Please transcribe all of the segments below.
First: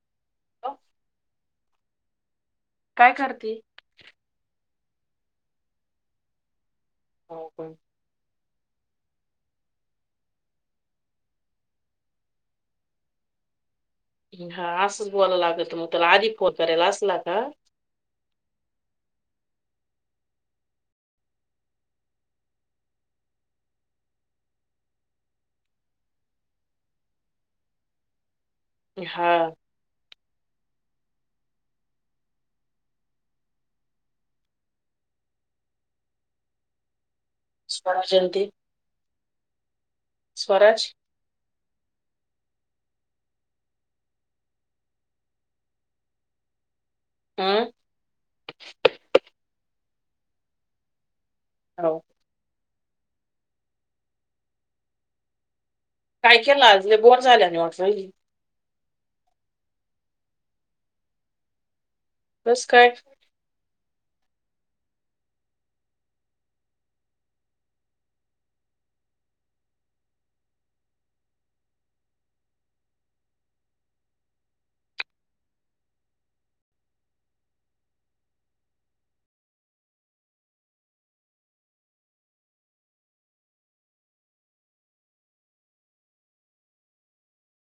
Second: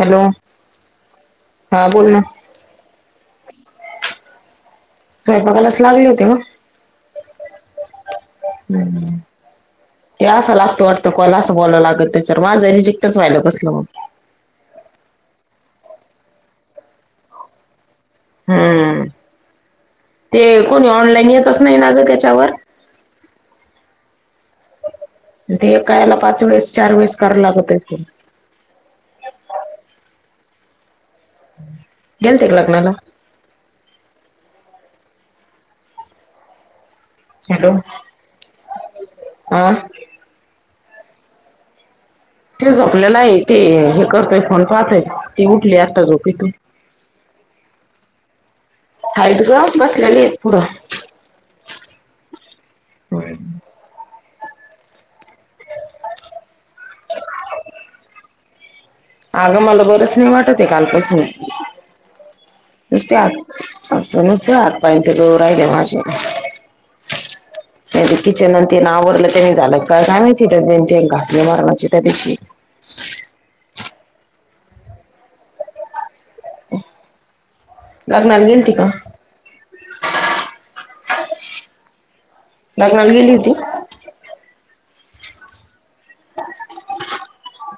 Hello. [unintelligible] हा बोल ना. काय करती. स्वयंपाकालाच लागले होते ग हो पण हम्म. ते असं लागतो वाटतं कॉल असं बोलाव लागत नाही त्याच्यावर माझं रिजेक्टच व्हायलं कसलं मग. हा असंच बोलाला लागत मग त्याला आधी फोन करायला असला का. हा ते कोणी ऑनलाईन येतच नाही ना ग त्याच्यावर. ते कायला पाच वेळेस चार वेळेस करायला लागतायेत ते हा. गेलते का लग्नाला हॅलो स्वराज आणि ते हा. स्वराज. तेच झोपलेला हाय ते हे करतोय फोन पाहतोय ती उठली आता झोपेतून आं. हाइत ग बसल्याली हाइत पुढं. हॅलो. डोळ्यात काय केल आज लई बोर झाले [inaudible] आगं मला बरच नाही वाटत आहे कालपासून बस काय नुसते आ असं नुसत हात पाय [inaudible] राहिले माझे किचन अन तेन आवरलं त्यांनी झालं का काय माहिती डब्यांचे घासले [inaudible] त्या दिवशी लग्ना गेलती का लग्नाला गेली होती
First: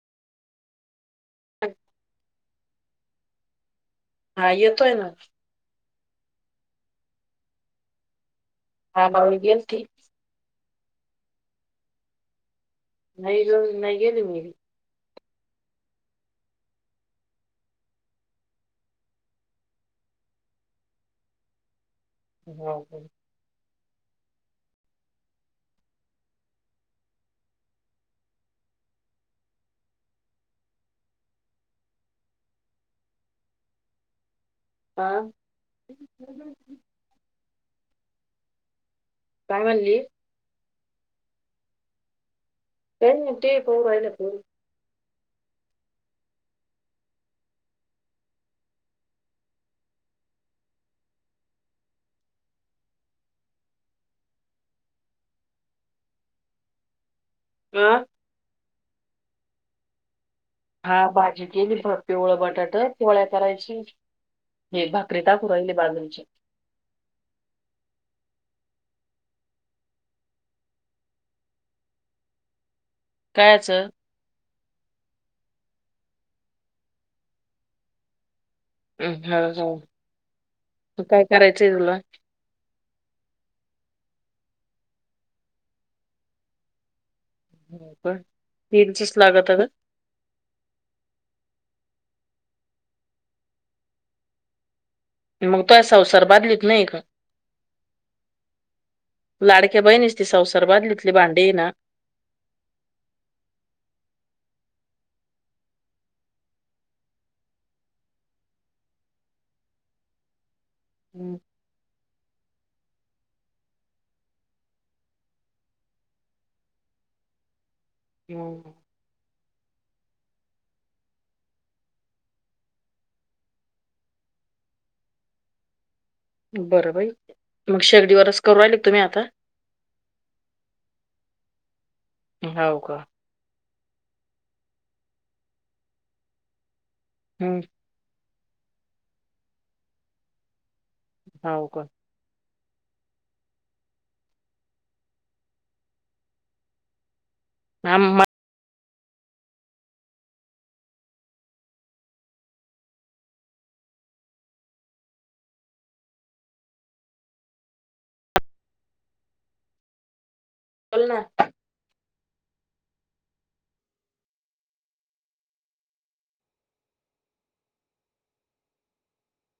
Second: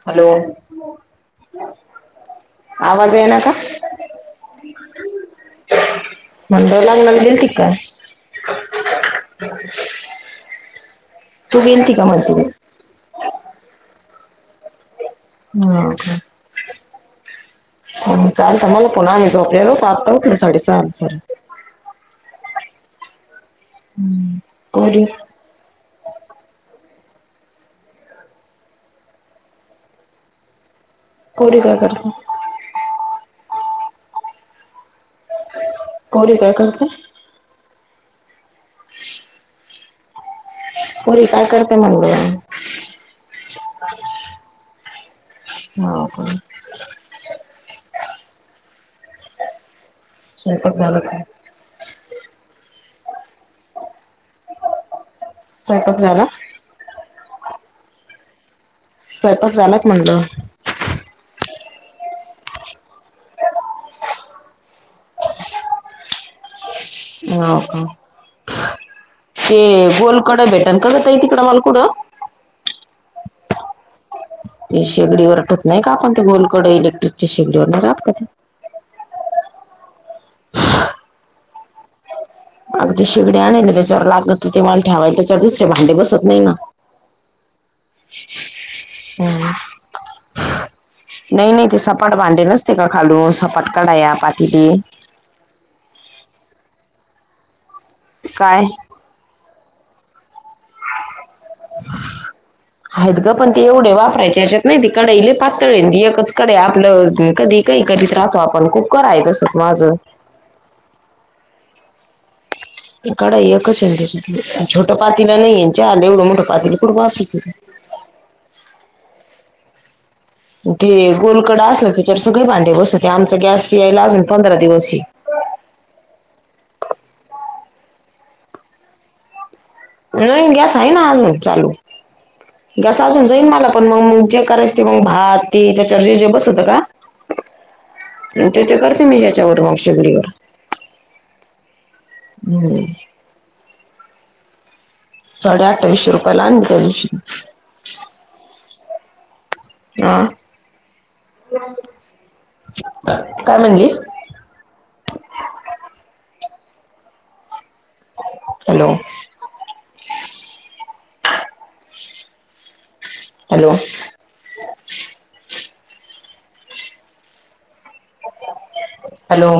हॅलो आवाज यायला का हा येतोय ना मंडव लागलेल [inaudible] हा [inaudible] गेलती तू गेलती का [inaudible] नाही रोज नाही गेली मी हा चाल तर मला पुन्हा आम्ही झोपलेलो साडे सहा नूसार हो हो [inaudible] [unintelligible] हा [inaudible] काय करते काय म्हणली? पोरी काय करताय म्हणलं? काई नाई ते पाहू राहिल्या पोरी हाव का? स्वयंपाक झाला का स्वयंपाक झाला? अ स्वयंपाक झाला का म्हणलं हा भाजीची केली ब पिवळं बटाटं पोळ्या करायची हे भाकरी टाकून राहिले बाजरीची हाव का ते गोल कडं भेटल का ग ताई तिकडं मला कुटं? कायाचं ते शेगडीवर [inaudible] नाही का आपण ते गोल कडं इलेक्ट्रिकच्या शेगडीवर नाही राहात का ते [unintelligible] तू काय करायचंय तुला? आमची शेगडी आणेल है त्याच्यावर लागत होती मला ठेवायला त्याच्यावर दुसरे भांडे बसत नाही ना पण स्टिलच लागतं का? हम्म नाही नाही ते सपाट भांडे नसते का खालून सपाट कढाया पातीली मग काय संसार बादलीत नाइये का? काय लाडक्या बहिणीचे ती संसार बादलीतले भांडी ये ना हाईत गं पण ते एवढे वापरायचे ह्याच्यात नाईत ते कडई लै पातळाय ती एकच कडई आपलं कधी काई करीत राहतो आपण कुक्कर हाये तस्सच माझं हम ती कडाई एकच हैन त्याच्यात छोटं पातेलं नाहीयेय ना चहाला एवढं मोठं पातेलं कुठ बास [inaudible] हु ते गोल कडा असलं त्याच्यावर सगळे भांडे बसते आमचा गॅस यायला अजून पंधरा दिवसए बरं बाई तू शेगडीवरच करू राहिलीका तुम्ही आता?. नाईन गॅस हाय ना अजून चालू हो गॅस का अजून नाईन मला पण मंग जे करायच ते मग भात ते त्याच्यावर जेजे बसतंका ह तंते करते मी ह्याच्यावर मग शेगडीवर हाऊ का हम्म साडे अठ्ठावीसशे रुपये ला आन त्या दिवशी हम्म आ काय म्हणली?. हॅलो बोलना हॅलो हॅलो